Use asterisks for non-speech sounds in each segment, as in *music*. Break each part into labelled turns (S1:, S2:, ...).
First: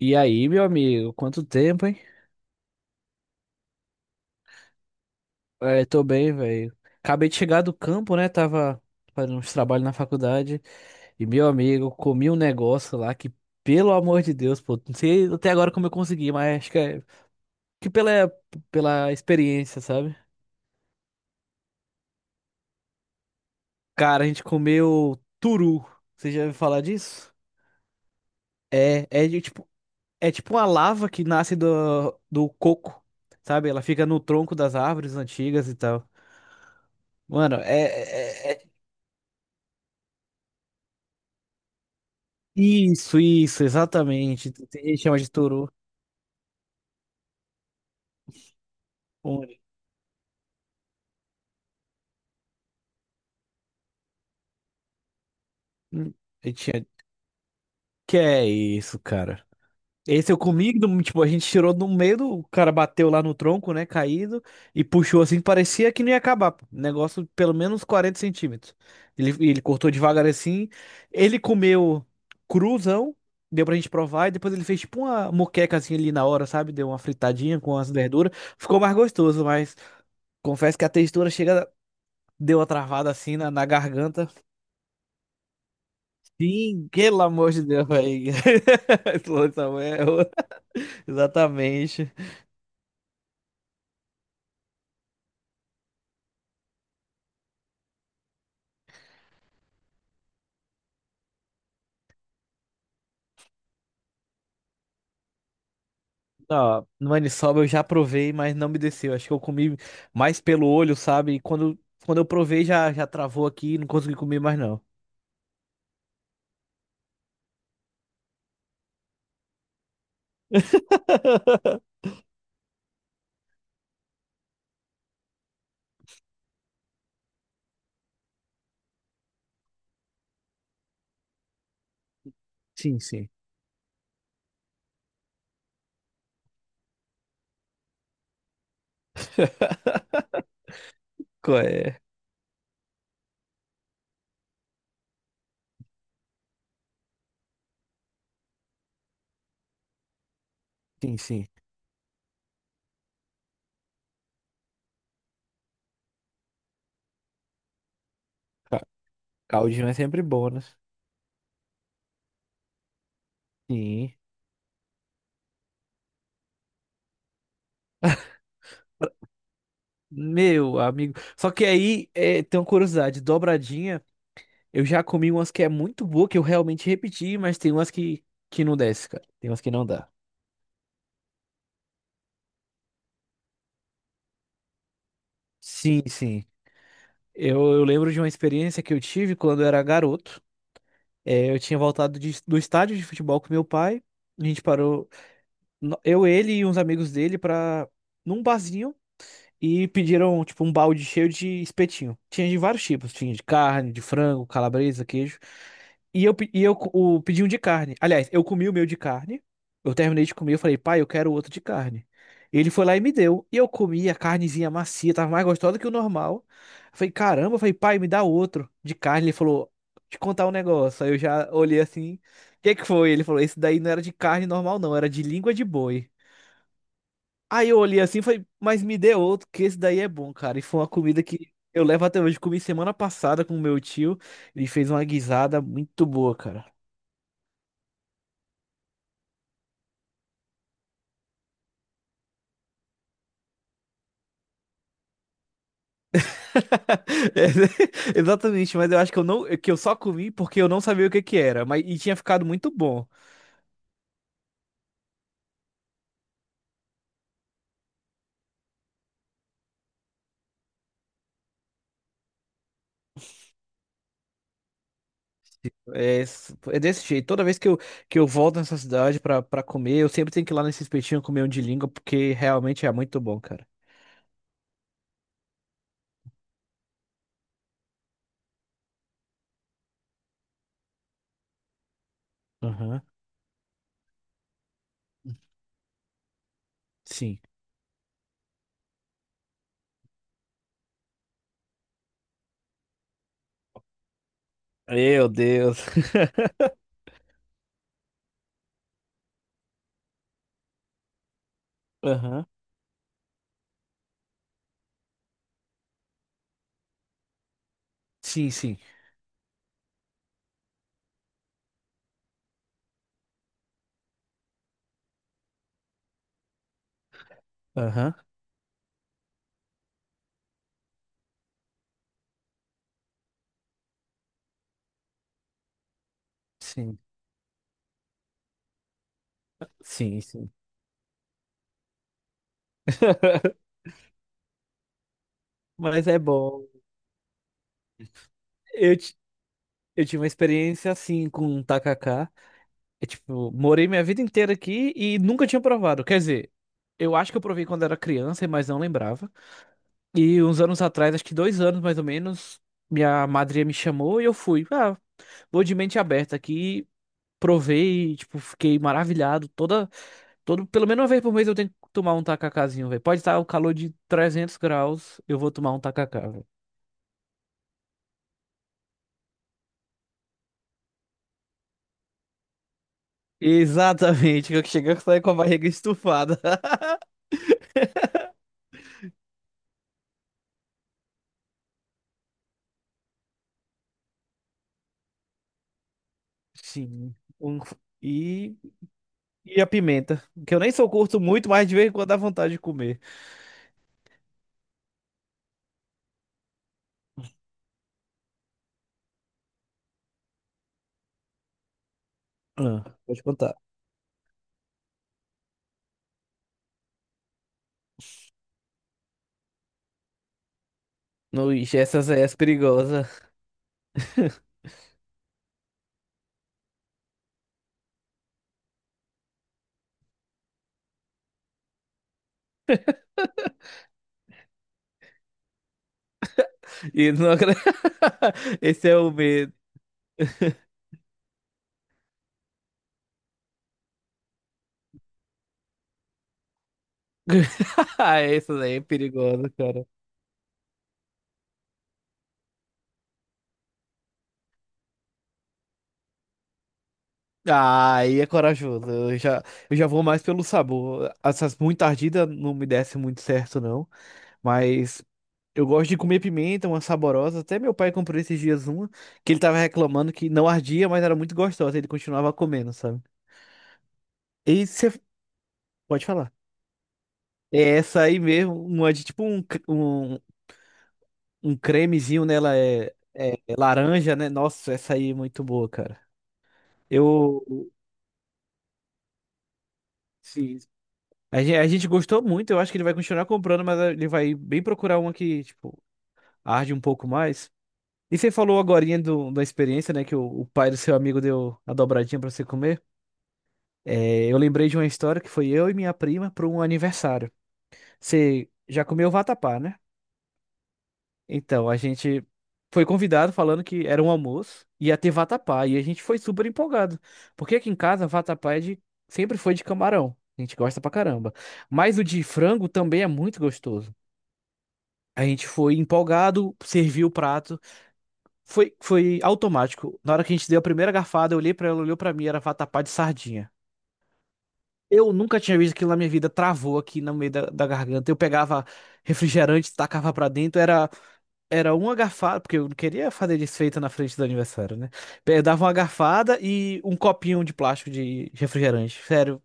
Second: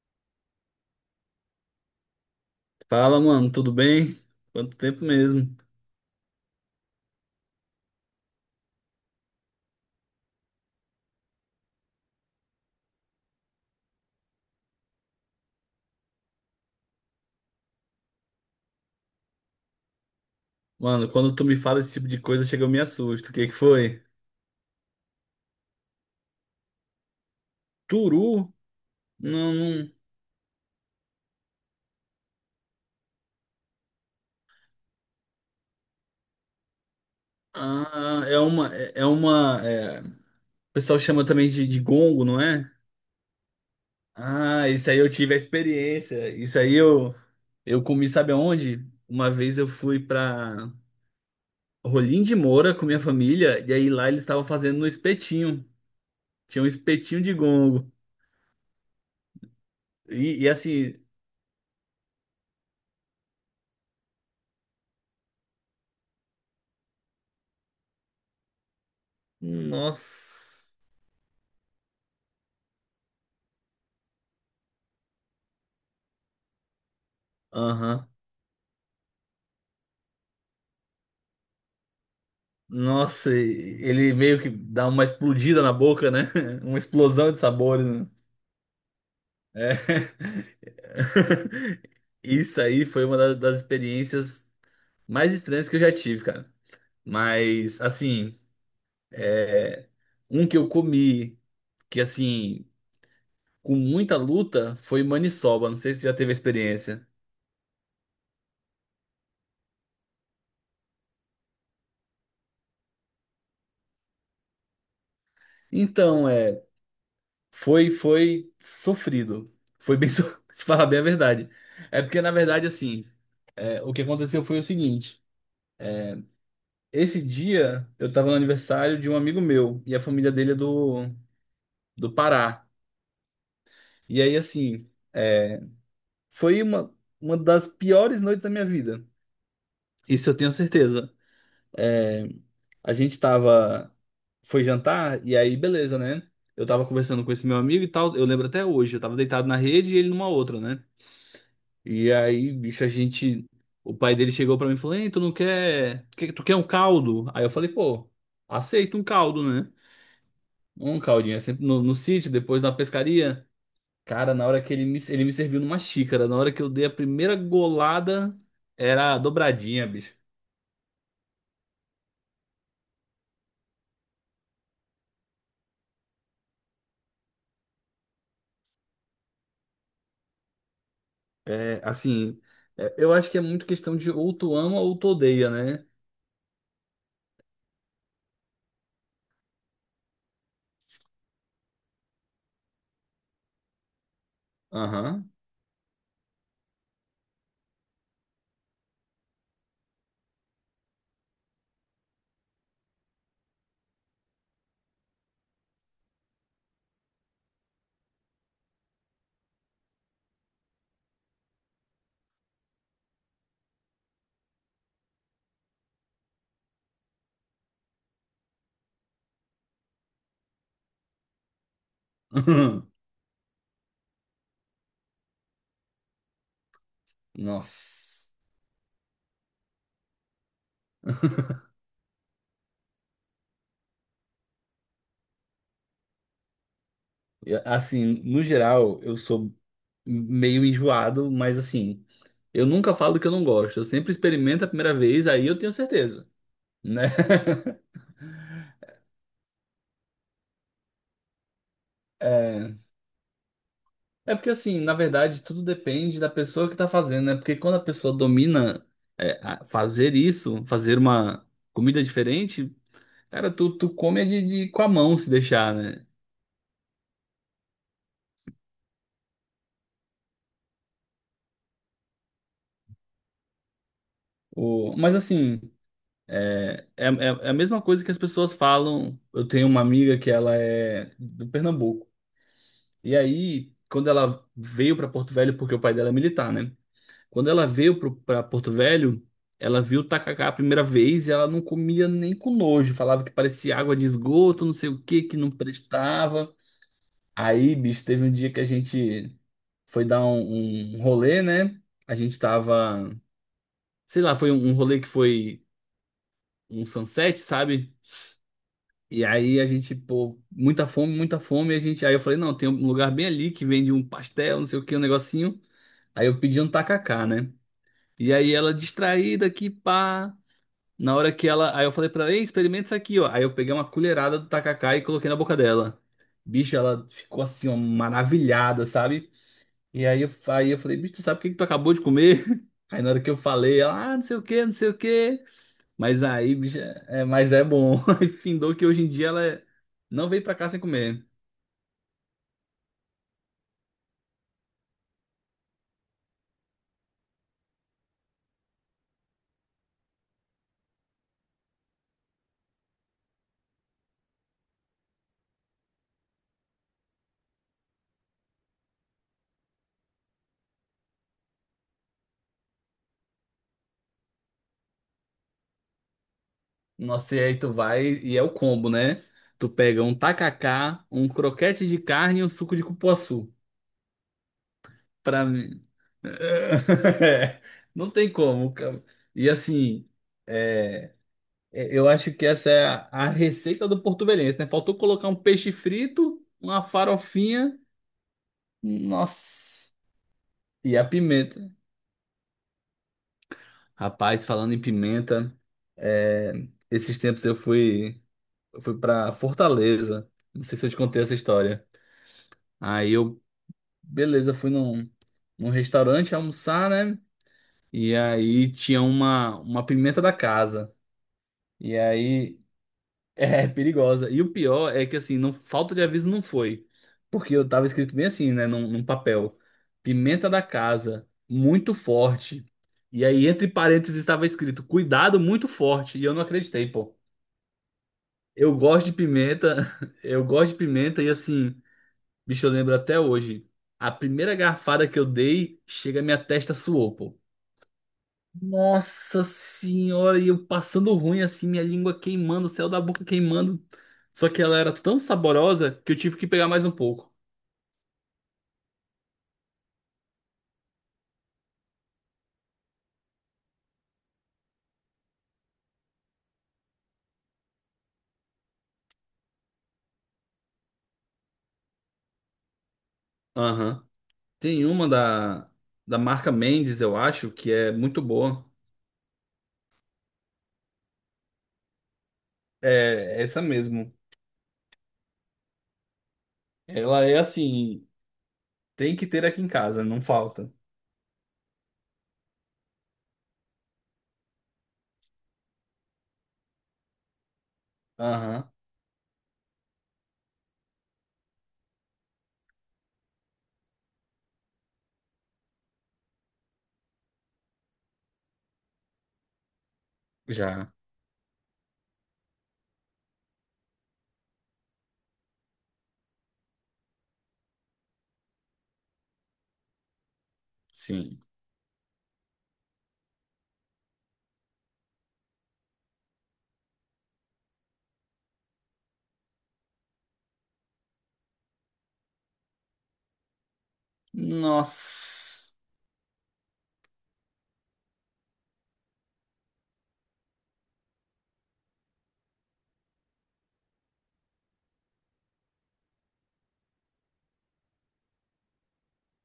S1: E aí, meu amigo, quanto tempo, hein?
S2: Fala, mano, tudo bem? Quanto tempo mesmo?
S1: É, tô bem, velho. Acabei de chegar do campo, né? Tava fazendo uns trabalhos na faculdade. E, meu amigo, comi um negócio lá que, pelo amor de Deus, pô, não sei até agora como eu consegui, mas acho que é que pela experiência, sabe?
S2: Mano, quando tu me fala esse tipo de coisa, chega eu me assusto. O que que foi?
S1: Cara, a gente comeu turu. Você já ouviu falar disso?
S2: Turu?
S1: É, é de
S2: Não,
S1: tipo,
S2: não.
S1: é tipo uma lava que nasce do coco, sabe? Ela fica no tronco das árvores antigas e tal. Mano,
S2: Ah, é
S1: é.
S2: uma, é é uma, é, O pessoal chama também de gongo, não é?
S1: Isso, isso, exatamente. Tem
S2: Ah, isso
S1: gente que
S2: aí eu
S1: chama de
S2: tive a
S1: toru.
S2: experiência. Isso aí eu comi, sabe aonde? Uma
S1: Onde?
S2: vez eu fui pra Rolim de Moura com minha família e aí lá eles estavam fazendo no espetinho.
S1: Hum. Eu
S2: Tinha um
S1: tinha...
S2: espetinho de gongo.
S1: Que é isso, cara? Esse eu
S2: E, e
S1: comi,
S2: assim,
S1: do- tipo, a gente tirou no meio, do- o cara bateu lá no tronco, né, caído, e puxou assim, parecia que não ia acabar, pô. Negócio de pelo menos 40 centímetros. Ele cortou devagar assim,
S2: Nossa.
S1: ele comeu cruzão, deu pra gente provar, e depois ele fez tipo uma moqueca assim ali na hora, sabe? Deu uma fritadinha com as
S2: Aham.
S1: verduras. Ficou mais gostoso, mas confesso que a textura chega. Deu uma travada
S2: Nossa,
S1: assim na
S2: ele
S1: garganta.
S2: meio que dá uma explodida na boca, né? *laughs* Uma
S1: Sim, pelo
S2: explosão de
S1: amor de Deus,
S2: sabores, né?
S1: velho. *laughs* Esse louco tá
S2: É.
S1: bom.
S2: *laughs*
S1: Exatamente.
S2: Isso aí foi das experiências mais estranhas que eu já tive, cara. Mas, assim, é, um que eu comi, que assim, com muita luta, foi maniçoba. Não sei se já teve a
S1: Ó,
S2: experiência.
S1: no maniçoba eu já provei, mas não me desceu. Acho que eu comi mais pelo olho, sabe? E quando eu provei, já travou aqui e não consegui comer mais, não.
S2: Então, foi, foi sofrido. Foi bem, *laughs* te falar bem a verdade. É porque, na verdade, assim, o que aconteceu foi o seguinte. Esse dia eu tava no aniversário de um amigo meu e a família dele é do Pará.
S1: Sim, sim.
S2: E aí, assim, foi uma das piores noites da minha vida.
S1: *laughs*
S2: Isso eu tenho certeza.
S1: Qual é.
S2: É, a gente tava. Foi jantar, e aí, beleza, né? Eu tava conversando com esse meu amigo e tal. Eu lembro até hoje. Eu tava deitado na rede e ele numa outra, né?
S1: Sim, sim.
S2: E aí, bicho, a gente. O pai dele chegou pra mim e falou: Ei, tu não quer. Tu quer um caldo? Aí eu falei: Pô,
S1: Ca-
S2: aceito um caldo, né?
S1: caldinho é sempre bom, né?
S2: Um caldinho, é sempre no sítio, depois na pescaria.
S1: Sim.
S2: Cara, na hora que ele me serviu numa xícara, na hora que eu dei a primeira golada, era dobradinha, bicho.
S1: Meu amigo. Só que aí é, tem uma curiosidade. Dobradinha. Eu já comi umas que é muito boa, que eu realmente repeti, mas tem umas que não desce, cara. Tem umas que não dá.
S2: É, assim, eu acho que é muito questão de ou tu ama ou tu odeia, né?
S1: Sim, sim. Eu lembro de uma experiência que eu tive quando eu era garoto. É, eu tinha voltado de- do estádio de futebol com meu pai. A gente parou,
S2: Aham.
S1: no- eu, ele e uns amigos dele, pra, num barzinho. E pediram, tipo, um balde cheio de espetinho. Tinha de vários tipos, tinha de carne, de frango, calabresa, queijo. E eu, pe- e eu co- o, pedi um de carne. Aliás, eu comi o meu de carne. Eu terminei de comer, eu falei, pai, eu quero outro de carne. Ele foi lá e me deu. E eu comi a carnezinha macia, tava mais gostosa que o normal. Eu falei, caramba, eu falei, pai, me dá outro de carne. Ele falou, te contar um negócio. Aí eu já olhei assim, o que é que
S2: *laughs*
S1: foi? Ele falou, esse daí não era de carne normal, não, era de língua de boi. Aí eu olhei assim e
S2: Nossa.
S1: falei, mas me dê outro, que esse daí é bom, cara. E foi uma comida que eu levo até hoje. Comi semana passada com meu tio. Ele fez uma guisada muito boa, cara.
S2: E, assim, no geral, eu sou meio enjoado, mas assim, eu nunca falo que eu não gosto. Eu sempre experimento a primeira vez, aí eu tenho certeza, né?
S1: *laughs* É, exatamente, mas eu acho que eu não, que eu só comi porque eu não sabia o que que era, mas e tinha ficado muito
S2: *laughs*
S1: bom.
S2: É porque assim, na verdade, tudo depende da pessoa que tá fazendo, né? Porque quando a pessoa domina fazer isso, fazer uma comida diferente, cara, tu come é de, com a mão se deixar, né?
S1: É, s- é desse jeito. Toda vez que que eu volto nessa cidade pra comer, eu sempre tenho que ir lá nesse espetinho comer um de língua, porque realmente é muito bom, cara.
S2: O, mas assim, é a mesma coisa que as pessoas falam. Eu tenho uma amiga que ela é do Pernambuco.
S1: Aham.
S2: E aí, quando ela veio pra Porto Velho, porque o pai dela é militar, né?
S1: Sim.
S2: Quando ela veio para Porto Velho, ela viu o tacacá a primeira vez e ela não comia nem com nojo. Falava que parecia água de esgoto, não sei o que,
S1: Meu
S2: que não
S1: Deus.
S2: prestava. Aí, bicho, teve um dia que a gente foi dar um rolê, né?
S1: *laughs*
S2: A gente
S1: Aham.
S2: tava, sei lá, foi um rolê que foi um sunset, sabe?
S1: Sim, sim.
S2: E aí a gente, pô, muita fome, muita fome. E a gente, aí eu falei, não, tem um lugar bem ali que vende um pastel, não sei o que, um negocinho. Aí eu pedi um tacacá, né?
S1: Aham.
S2: E aí ela distraída aqui, pá. Na hora que ela. Aí eu falei pra ela, ei, experimenta isso aqui, ó. Aí eu peguei uma colherada do tacacá e coloquei na boca dela. Bicho,
S1: Sim.
S2: ela ficou assim, ó, maravilhada, sabe? E
S1: Sim, sim.
S2: aí eu falei, bicho, tu sabe o que que tu acabou de comer? *laughs* Aí na hora que eu
S1: *laughs*
S2: falei, ela, ah, não sei o quê, não sei o quê.
S1: Mas é
S2: Mas aí,
S1: bom.
S2: bicho, mas é bom. *laughs* Aí findou que
S1: Eu,
S2: hoje em
S1: ti-
S2: dia
S1: eu tive uma
S2: não veio pra cá sem
S1: experiência
S2: comer.
S1: assim com um tacacá. É tipo, morei minha vida inteira aqui e nunca tinha provado. Quer dizer, eu acho que eu provei quando era criança, mas não lembrava. E uns anos atrás, acho que 2 anos mais ou menos, minha madrinha me chamou e eu fui. Ah, vou de mente aberta aqui. Provei, tipo, fiquei maravilhado. Todo, pelo menos uma vez por mês eu tenho que tomar um tacacazinho, velho. Pode estar o calor de 300 graus, eu vou tomar um tacacá.
S2: Nossa, e aí tu vai e é o combo, né? Tu pega um tacacá, um croquete de carne e um suco de cupuaçu.
S1: Exatamente, que chega a sair com a
S2: Pra
S1: barriga
S2: mim. *laughs*
S1: estufada. *laughs*
S2: É, não tem como, cara. E assim, é, eu acho que essa é a receita do porto-velhense, né? Faltou colocar um peixe frito, uma
S1: Sim. Um-
S2: farofinha,
S1: E, e a
S2: nossa,
S1: pimenta, que eu nem sou
S2: e a
S1: curto muito,
S2: pimenta.
S1: mas de vez em quando dá vontade de comer.
S2: Rapaz, falando em pimenta, é, esses tempos eu fui para Fortaleza. Não sei se eu te contei essa história.
S1: Ah,
S2: Aí
S1: pode
S2: eu,
S1: contar.
S2: beleza, fui num restaurante almoçar, né? E aí tinha uma pimenta da casa.
S1: No, ixi,
S2: E
S1: essas aí é
S2: aí
S1: perigosa.
S2: *laughs* é perigosa. E o pior é que assim, não, falta de aviso não foi. Porque eu tava escrito bem assim, né, num papel. Pimenta da casa, muito forte. E aí entre parênteses estava escrito cuidado muito forte. E eu não acreditei,
S1: E
S2: pô.
S1: não... acre- *laughs*
S2: Eu
S1: esse é
S2: gosto
S1: o
S2: de
S1: medo. *laughs*
S2: pimenta, *laughs* eu gosto de pimenta e assim, bicho, eu lembro até hoje. A primeira garfada que eu dei, chega a minha testa suou, pô.
S1: Ah, essa daí é
S2: Nossa
S1: perigosa, cara.
S2: senhora, e eu passando ruim assim, minha língua queimando, o céu da boca queimando. Só que ela era tão saborosa que eu tive que pegar mais um pouco.
S1: Ah, aí é corajoso. Eu já vou mais pelo sabor. Essas muito ardidas não me desce muito certo, não. Mas eu gosto de comer pimenta, uma saborosa. Até meu pai comprou esses dias uma, que ele tava reclamando que não ardia, mas era muito gostosa. Ele continuava comendo, sabe?
S2: Aham.
S1: E
S2: Tem
S1: você
S2: uma
S1: pode
S2: da
S1: falar.
S2: marca Mendes, eu acho, que
S1: É
S2: é
S1: essa aí
S2: muito
S1: mesmo,
S2: boa.
S1: uma de tipo um um cremezinho nela é, é
S2: É, essa mesmo.
S1: laranja, né? Nossa, essa aí é muito boa, cara.
S2: Ela é
S1: Eu.
S2: assim, tem que ter aqui em casa, não
S1: Sim.
S2: falta.
S1: A gente gostou muito, eu acho que ele vai continuar comprando, mas ele vai bem procurar uma que, tipo, arde um pouco mais. E você falou
S2: Aham.
S1: agorinha da experiência, né? Que o pai do seu amigo deu a dobradinha pra você comer. É, eu lembrei de uma história que foi eu e minha prima para um aniversário. Você já comeu vatapá, né?
S2: Já,
S1: Então, a gente foi convidado falando que era um almoço, ia ter vatapá, e a gente foi super empolgado. Porque aqui em casa, vatapá é de... sempre foi de camarão. A gente gosta pra caramba.
S2: sim.
S1: Mas o de frango também é muito gostoso. A gente foi empolgado, serviu o prato. Foi automático. Na hora que a gente deu a primeira garfada, eu olhei pra ela, olhou pra mim, era vatapá de sardinha. Eu nunca tinha
S2: Nossa.
S1: visto aquilo na minha vida, travou aqui no meio da garganta. Eu pegava refrigerante, tacava pra dentro, era uma garfada, porque eu não queria fazer desfeita na frente do aniversário, né? Eu dava uma garfada e um copinho de plástico de refrigerante. Sério,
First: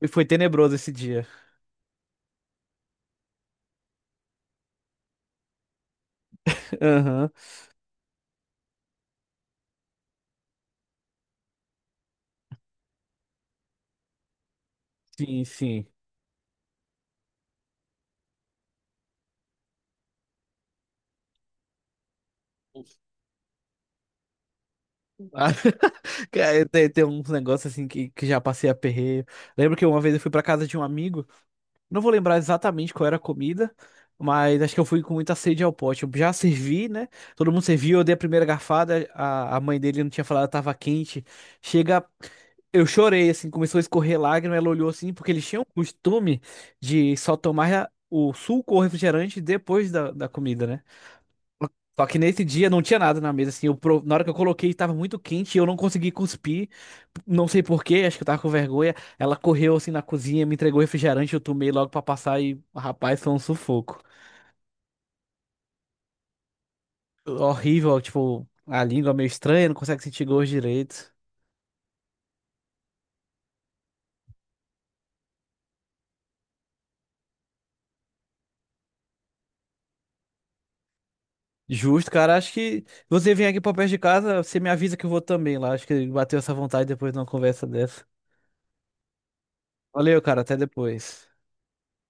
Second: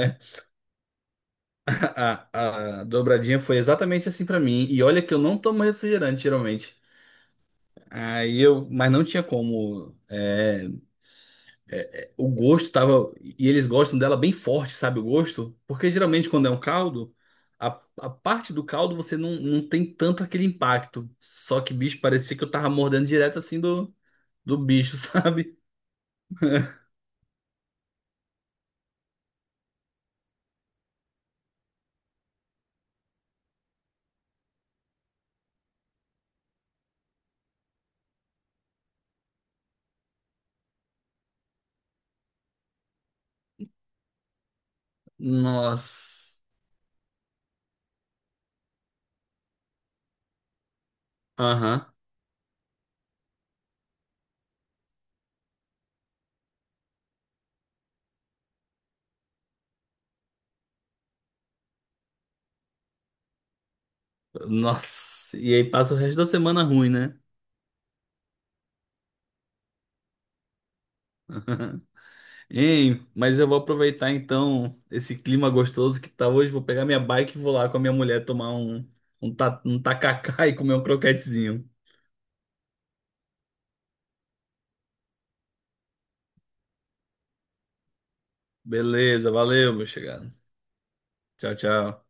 S1: foi tenebroso esse dia.
S2: *laughs* a dobradinha foi exatamente assim pra mim. E olha que eu não tomo refrigerante, geralmente.
S1: Aham.
S2: Aí eu, mas não tinha como. O gosto tava. E eles gostam dela bem forte, sabe? O
S1: Sim,
S2: gosto.
S1: sim.
S2: Porque geralmente quando é um caldo, a, a parte do caldo você não, não tem tanto aquele impacto. Só que, bicho, parecia que eu tava mordendo direto assim do bicho, *laughs*
S1: Ah,
S2: sabe?
S1: *laughs* cara, tem uns negócios assim que já passei aperreio. Lembro que uma vez eu fui pra casa de um amigo. Não vou lembrar exatamente qual era a comida, mas acho que eu fui com muita sede ao pote. Eu já servi, né? Todo mundo serviu, eu dei a primeira garfada, a mãe dele não tinha falado, tava quente. Chega, eu chorei, assim, começou a escorrer lágrima, ela olhou assim, porque eles tinham o
S2: Nossa.
S1: costume de só tomar o suco ou refrigerante depois da comida, né?
S2: Aham.
S1: Só que nesse dia não tinha nada na mesa, assim. Eu, pro- na hora que eu coloquei, estava muito quente e eu não consegui cuspir. Não sei por quê, acho que eu tava com vergonha. Ela correu assim na cozinha, me entregou refrigerante, eu tomei logo pra passar e, rapaz, foi um sufoco.
S2: Nossa. E aí passa o resto da semana ruim, né?
S1: Horrível, tipo, a língua meio estranha, não consegue sentir gosto direito.
S2: *laughs* Ei, mas eu vou aproveitar então esse clima gostoso que tá hoje. Vou pegar minha bike e vou lá com a minha mulher tomar um tacacá *laughs* e comer um croquetezinho.
S1: Justo, cara. Acho que você vem aqui pra perto de casa, você me avisa que eu vou também lá. Acho que bateu essa vontade depois de uma conversa dessa.
S2: Beleza, valeu, meu
S1: Valeu,
S2: chegado.
S1: cara. Até depois.
S2: Tchau, tchau.